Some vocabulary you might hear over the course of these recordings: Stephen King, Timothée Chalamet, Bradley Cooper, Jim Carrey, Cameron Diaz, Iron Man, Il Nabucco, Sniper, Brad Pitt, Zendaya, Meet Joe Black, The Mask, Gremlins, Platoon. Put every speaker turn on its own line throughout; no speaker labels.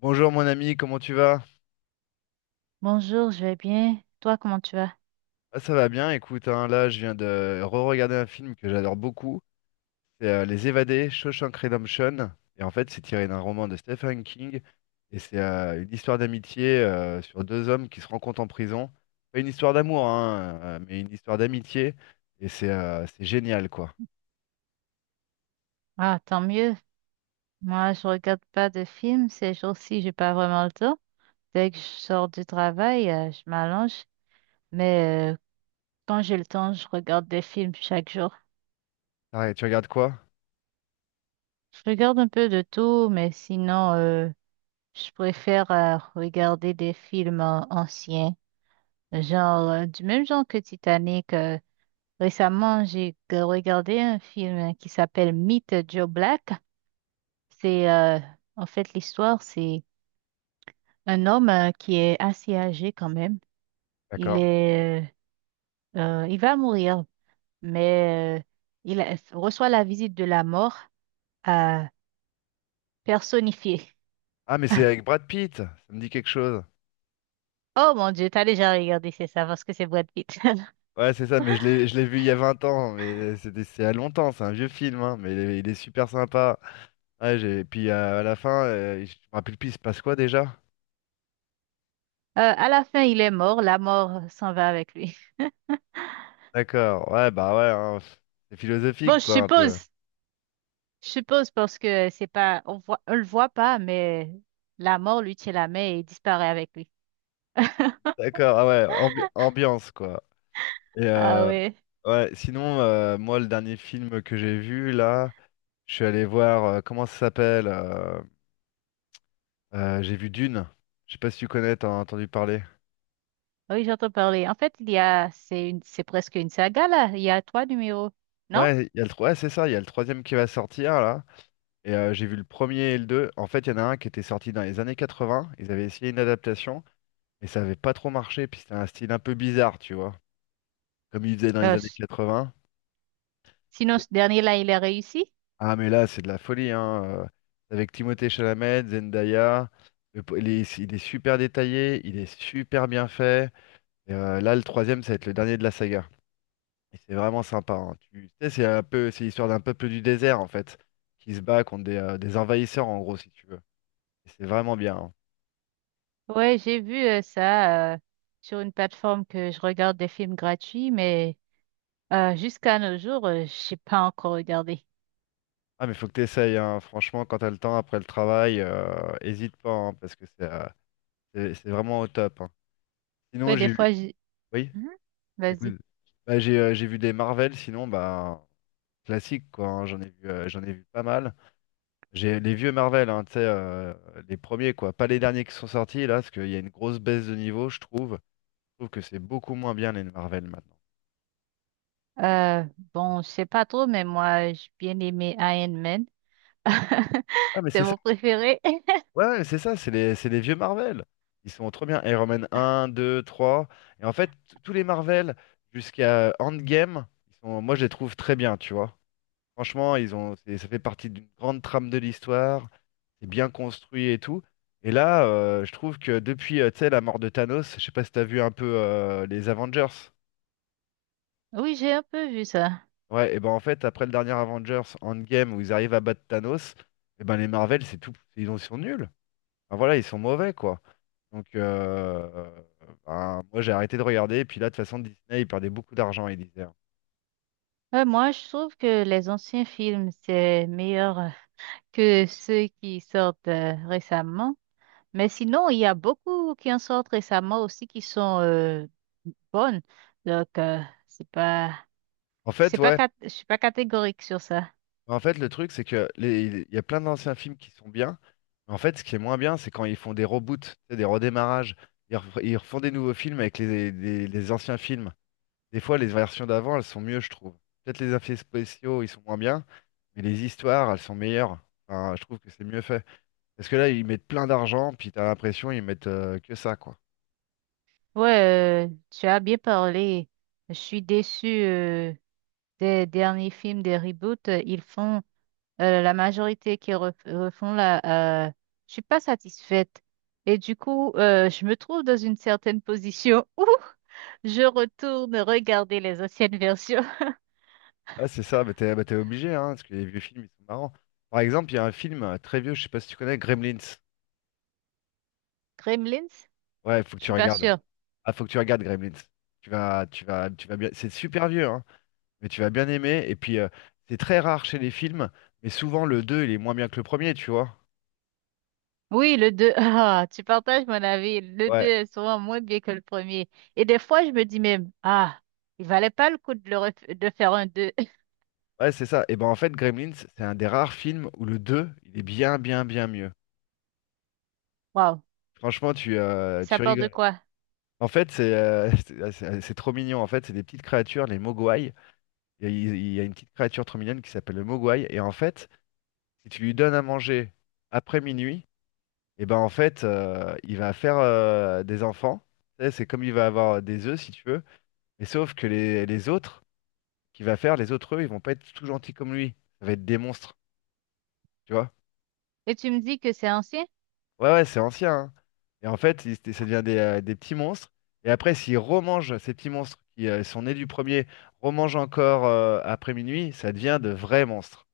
Bonjour mon ami, comment tu vas?
Bonjour, je vais bien. Toi, comment tu vas?
Ah, ça va bien, écoute, hein, là je viens de re-regarder un film que j'adore beaucoup, c'est Les Évadés, Shawshank Redemption, et en fait c'est tiré d'un roman de Stephen King, et c'est une histoire d'amitié sur deux hommes qui se rencontrent en prison. Pas une histoire d'amour, hein, mais une histoire d'amitié, et c'est génial quoi.
Ah, tant mieux. Moi, je regarde pas de films ces jours-ci, j'ai pas vraiment le temps. Dès que je sors du travail, je m'allonge. Mais quand j'ai le temps, je regarde des films chaque jour.
Arrête, tu regardes quoi?
Je regarde un peu de tout, mais sinon, je préfère regarder des films anciens, genre du même genre que Titanic. Récemment, j'ai regardé un film qui s'appelle Meet Joe Black. C'est en fait, l'histoire, c'est un homme qui est assez âgé quand même, il
D'accord.
est, il va mourir, mais reçoit la visite de la mort euh, personnifiée.
Ah mais c'est avec Brad Pitt, ça me dit quelque chose.
Oh mon Dieu, t'as déjà regardé, c'est ça, parce que c'est Brad Pitt.
Ouais c'est ça, mais je l'ai vu il y a 20 ans, mais c'est à longtemps, c'est un vieux film, hein, mais il est super sympa. Ouais, puis à la fin, je me rappelle plus, il se passe quoi déjà?
À la fin, il est mort, la mort s'en va avec lui.
D'accord, ouais, bah ouais, hein, c'est
Bon,
philosophique,
je
quoi, un
suppose,
peu.
je suppose parce que c'est pas, on voit, on le voit pas, mais la mort lui tient la main et disparaît avec lui.
D'accord, ah ouais, ambiance, quoi. Et
Ah oui.
ouais, sinon, moi, le dernier film que j'ai vu, là, je suis allé voir, comment ça s'appelle? J'ai vu Dune. Je sais pas si tu connais, t'en as entendu parler.
Oui, j'entends parler. En fait, il y a, c'est une, c'est presque une saga là. Il y a trois numéros, non?
Ouais, il y a ouais, c'est ça, il y a le troisième qui va sortir, là. Et j'ai vu le premier et le deux. En fait, il y en a un qui était sorti dans les années 80. Ils avaient essayé une adaptation. Mais ça avait pas trop marché, puis c'était un style un peu bizarre, tu vois, comme il faisait dans
Ben,
les années 80.
sinon, ce dernier là, il a réussi.
Ah, mais là, c'est de la folie, hein. Avec Timothée Chalamet, Zendaya, il est super détaillé, il est super bien fait. Et, là, le troisième, ça va être le dernier de la saga. Et c'est vraiment sympa, hein. Tu sais, c'est un peu, c'est l'histoire d'un peuple du désert, en fait, qui se bat contre des envahisseurs, en gros, si tu veux. Et c'est vraiment bien, hein.
Ouais, j'ai vu ça sur une plateforme que je regarde des films gratuits, mais jusqu'à nos jours, j'ai pas encore regardé.
Ah, mais faut que tu essayes. Franchement, quand t'as le temps après le travail, hésite pas, hein, parce que c'est vraiment au top, hein. Sinon,
Ouais, des
j'ai vu.
fois, j'ai...
Oui,
Mhm. Vas-y.
j'écoute. Bah, j'ai vu des Marvel, sinon, bah, classique, quoi, hein. J'en ai vu pas mal. J'ai les vieux Marvel, hein, tu sais, les premiers, quoi. Pas les derniers qui sont sortis, là, parce qu'il y a une grosse baisse de niveau, je trouve. Je trouve que c'est beaucoup moins bien, les Marvel, maintenant.
Euh, bon, je sais pas trop, mais moi, j'ai bien aimé Iron Man.
Ah, mais
C'est
c'est ça.
mon préféré.
Ouais, ouais, c'est ça, c'est les vieux Marvel. Ils sont trop bien. Iron Man un, deux, trois. Et en fait, tous les Marvel, jusqu'à Endgame, ils sont, moi, je les trouve très bien, tu vois. Franchement, ils ont, ça fait partie d'une grande trame de l'histoire. C'est bien construit et tout. Et là, je trouve que depuis, tu sais, la mort de Thanos, je sais pas si t'as vu un peu les Avengers.
Oui, j'ai un peu vu ça.
Ouais, et ben en fait, après le dernier Avengers Endgame où ils arrivent à battre Thanos, et ben les Marvel, c'est tout, ils sont nuls. Enfin, voilà, ils sont mauvais quoi. Donc ben, moi j'ai arrêté de regarder. Et puis là, de toute façon, Disney, ils perdaient beaucoup d'argent, ils disaient.
Ouais, moi, je trouve que les anciens films, c'est meilleur que ceux qui sortent récemment. Mais sinon, il y a beaucoup qui en sortent récemment aussi qui sont bonnes. Donc, c'est pas,
En fait, ouais.
je suis pas catégorique sur ça.
En fait, le truc, c'est que il y a plein d'anciens films qui sont bien. Mais en fait, ce qui est moins bien, c'est quand ils font des reboots, tu sais, des redémarrages. Ils refont des nouveaux films avec les anciens films. Des fois, les versions d'avant, elles sont mieux, je trouve. Peut-être les effets spéciaux, ils sont moins bien, mais les histoires, elles sont meilleures. Enfin, je trouve que c'est mieux fait. Parce que là, ils mettent plein d'argent, puis t'as l'impression ils mettent que ça, quoi.
Ouais, tu as bien parlé. Je suis déçue des derniers films, des reboots. Ils font la majorité qui refont la, je suis pas satisfaite. Et du coup, je me trouve dans une certaine position où je retourne regarder les anciennes versions.
Ah, c'est ça, t'es obligé, hein, parce que les vieux films, ils sont marrants. Par exemple, il y a un film très vieux, je sais pas si tu connais, Gremlins.
Gremlins?
Ouais, faut que
Je
tu
suis pas
regardes.
sûre.
Ah, faut que tu regardes Gremlins. Tu vas bien. C'est super vieux, hein, mais tu vas bien aimer. Et puis, c'est très rare chez les films, mais souvent le 2 il est moins bien que le premier, tu vois.
Oui, le 2. Ah, tu partages mon avis. Le deux
Ouais,
est souvent moins bien que le premier. Et des fois, je me dis même, ah, il valait pas le coup de, le de faire un deux.
ouais, c'est ça. Et ben en fait, Gremlins, c'est un des rares films où le 2 il est bien, bien, bien mieux.
Waouh,
Franchement, tu, euh,
ça
tu
part de
rigoles.
quoi?
En fait, c'est c'est trop mignon. En fait, c'est des petites créatures, les Mogwai. Il y a une petite créature trop mignonne qui s'appelle le Mogwai. Et en fait, si tu lui donnes à manger après minuit, et ben en fait, il va faire des enfants. Tu sais, c'est comme il va avoir des œufs, si tu veux. Mais sauf que les autres qu'il va faire, les autres œufs, ils vont pas être tout gentils comme lui. Ça va être des monstres, tu vois.
Et tu me dis que c'est ancien?
Ouais, ouais, c'est ancien, hein. Et en fait, ça devient des petits monstres. Et après, s'ils remangent ces petits monstres qui sont nés du premier, remangent encore après minuit, ça devient de vrais monstres.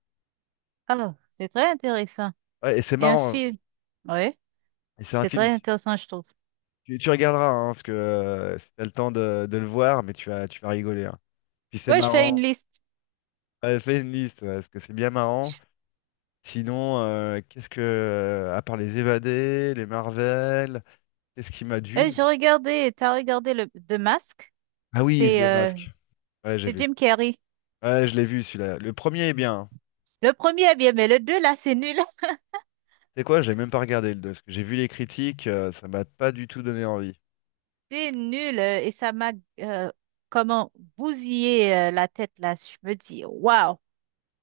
Oh, c'est très intéressant.
Ouais, et c'est
Et un
marrant, hein.
film? Oui.
Et c'est un
C'est
film,
très
tu,
intéressant, je trouve.
tu- tu regarderas, hein, parce que si t'as le temps de le voir, mais tu vas rigoler, hein. Puis c'est
Ouais, je fais une
marrant.
liste.
Ouais, fais une liste, ouais, parce que c'est bien marrant. Sinon, qu'est-ce que, à part les Évadés, les Marvel, qu'est-ce qui m'a
Et
d'une?
j'ai regardé, t'as regardé le The Mask?
Ah oui, Is
C'est
the
euh,
Mask. Ouais, j'ai
c'est
vu.
Jim Carrey.
Ouais, je l'ai vu celui-là. Le premier est bien, hein.
Le premier est bien, mais le deux, là, c'est nul.
C'est quoi? Je l'ai même pas regardé le deux, parce que j'ai vu les critiques, ça m'a pas du tout donné envie.
C'est nul. Et ça m'a euh, comment bousillé la tête, là. Je me dis, waouh,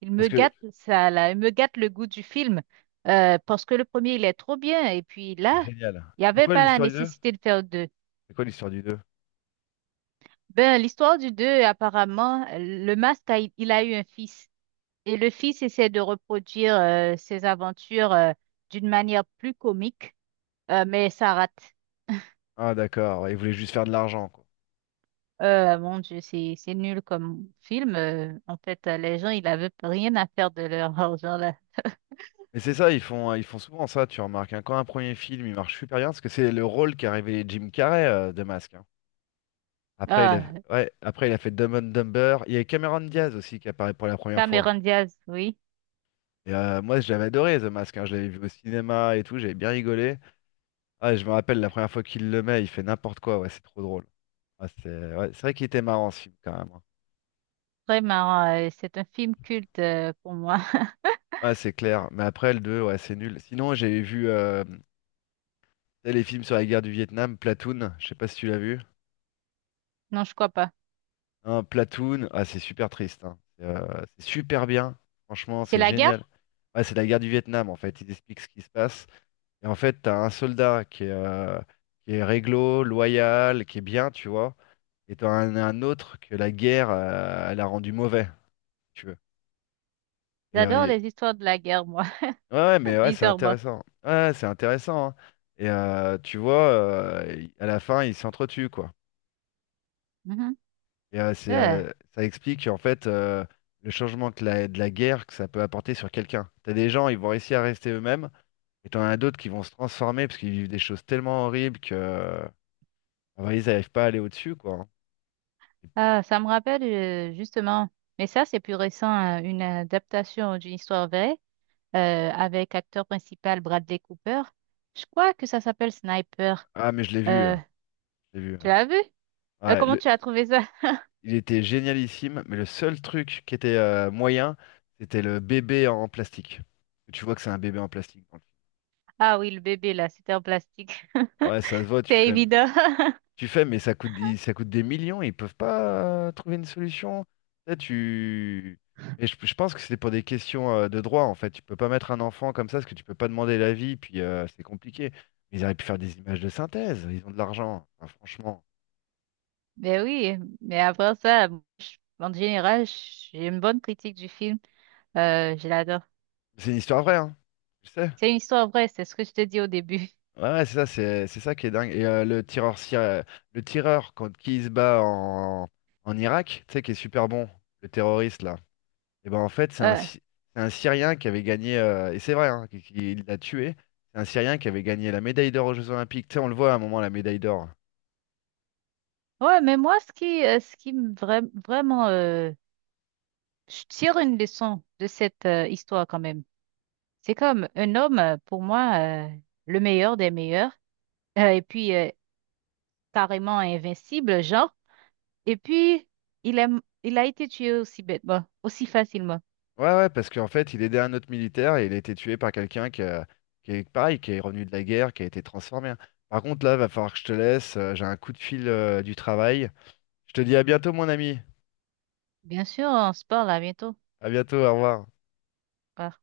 il me
Parce que,
gâte ça, là. Il me gâte le goût du film. Parce que le premier, il est trop bien. Et puis là,
génial.
il n'y
C'est
avait
quoi
pas la
l'histoire du 2?
nécessité de faire deux.
C'est quoi l'histoire du 2?
Ben, l'histoire du deux, apparemment, le masque, il a eu un fils. Et le fils essaie de reproduire ses aventures d'une manière plus comique, mais ça rate.
Ah d'accord, ouais, ils voulaient juste faire de l'argent, quoi.
Mon Dieu, c'est nul comme film. En fait, les gens, ils n'avaient rien à faire de leur argent là.
Mais c'est ça, ils font souvent ça, tu remarques, hein. Quand un premier film, il marche super bien, parce que c'est le rôle qu'a révélé Jim Carrey, de masque. Après, il a,
Ah,
ouais, après, il a fait Dumb and Dumber. Il y a Cameron Diaz aussi qui apparaît pour la première fois.
Cameron Diaz, oui,
Et moi, j'avais adoré The Mask, hein. Je l'avais vu au cinéma et tout. J'avais bien rigolé. Ah, je me rappelle la première fois qu'il le met, il fait n'importe quoi. Ouais, c'est trop drôle. Ah, c'est ouais, c'est vrai qu'il était marrant ce film quand même, hein.
très marrant. C'est un film culte pour moi.
Ouais, c'est clair. Mais après, le deux, ouais, c'est nul. Sinon, j'avais vu tu sais, les films sur la guerre du Vietnam, Platoon. Je sais pas si tu l'as vu.
Non, je crois pas.
Hein, Platoon, ah, c'est super triste, hein. C'est super bien. Franchement,
C'est
c'est
la guerre?
génial. Ouais, c'est la guerre du Vietnam en fait. Ils expliquent ce qui se passe. Et en fait, t'as un soldat qui est réglo, loyal, qui est bien, tu vois. Et t'en as un autre que la guerre, elle a rendu mauvais, si tu veux. Et,
J'adore les histoires de la guerre, moi,
ouais, ouais, mais ouais, c'est
bizarrement.
intéressant. Ouais, c'est intéressant, hein. Et tu vois, à la fin, ils s'entretuent, quoi.
Mhm.
Et
Euh,
ça explique, en fait, le changement que de la guerre que ça peut apporter sur quelqu'un. T'as des gens, ils vont réussir à rester eux-mêmes. Et t'en as d'autres qui vont se transformer parce qu'ils vivent des choses tellement horribles que, bah, ils n'arrivent pas à aller au-dessus, quoi, hein.
ah, ça me rappelle justement, mais ça, c'est plus récent, une adaptation d'une histoire vraie. Avec acteur principal Bradley Cooper. Je crois que ça s'appelle Sniper.
Ah, mais je l'ai vu.
Euh,
Je l'ai vu.
tu l'as vu? Euh,
Ouais,
comment
le-
tu as trouvé ça?
Il était génialissime, mais le seul truc qui était moyen, c'était le bébé en plastique. Tu vois que c'est un bébé en plastique dans le
Ah oui, le bébé là, c'était en plastique.
film. Ouais, ça se voit, tu
C'était
fais.
évident.
Tu fais, mais ça coûte des millions, ils peuvent pas trouver une solution. Là, tu... Et je pense que c'était pour des questions de droit, en fait. Tu peux pas mettre un enfant comme ça, parce que tu peux pas demander l'avis, puis c'est compliqué. Mais ils auraient pu faire des images de synthèse, ils ont de l'argent. Enfin, franchement.
Mais oui, mais après ça, en général, j'ai une bonne critique du film. Je l'adore.
C'est une histoire vraie, hein. Je sais.
C'est une histoire vraie, c'est ce que je te dis au début.
Ouais, ouais, c'est ça, c'est ça qui est dingue. Et le tireur quand qui il se bat en Irak, tu sais, qui est super bon, le terroriste là. Et ben en fait,
Euh,
C'est un Syrien qui avait gagné, et c'est vrai, hein, il l'a tué. C'est un Syrien qui avait gagné la médaille d'or aux Jeux Olympiques. Tu sais, on le voit à un moment, la médaille d'or.
ouais, mais moi, ce qui, me vraiment, je tire une leçon de cette histoire quand même. C'est comme un homme, pour moi, le meilleur des meilleurs, et puis carrément invincible, genre. Et puis, il a, il a été tué aussi bêtement, aussi facilement.
Ouais, ouais, parce qu'en fait, il aidait un autre militaire et il a été tué par quelqu'un qui est pareil, qui est revenu de la guerre, qui a été transformé, hein. Par contre, là, va falloir que je te laisse. J'ai un coup de fil, du travail. Je te dis à bientôt, mon ami.
Bien sûr, on se parle à bientôt.
À bientôt, au revoir.
Bye.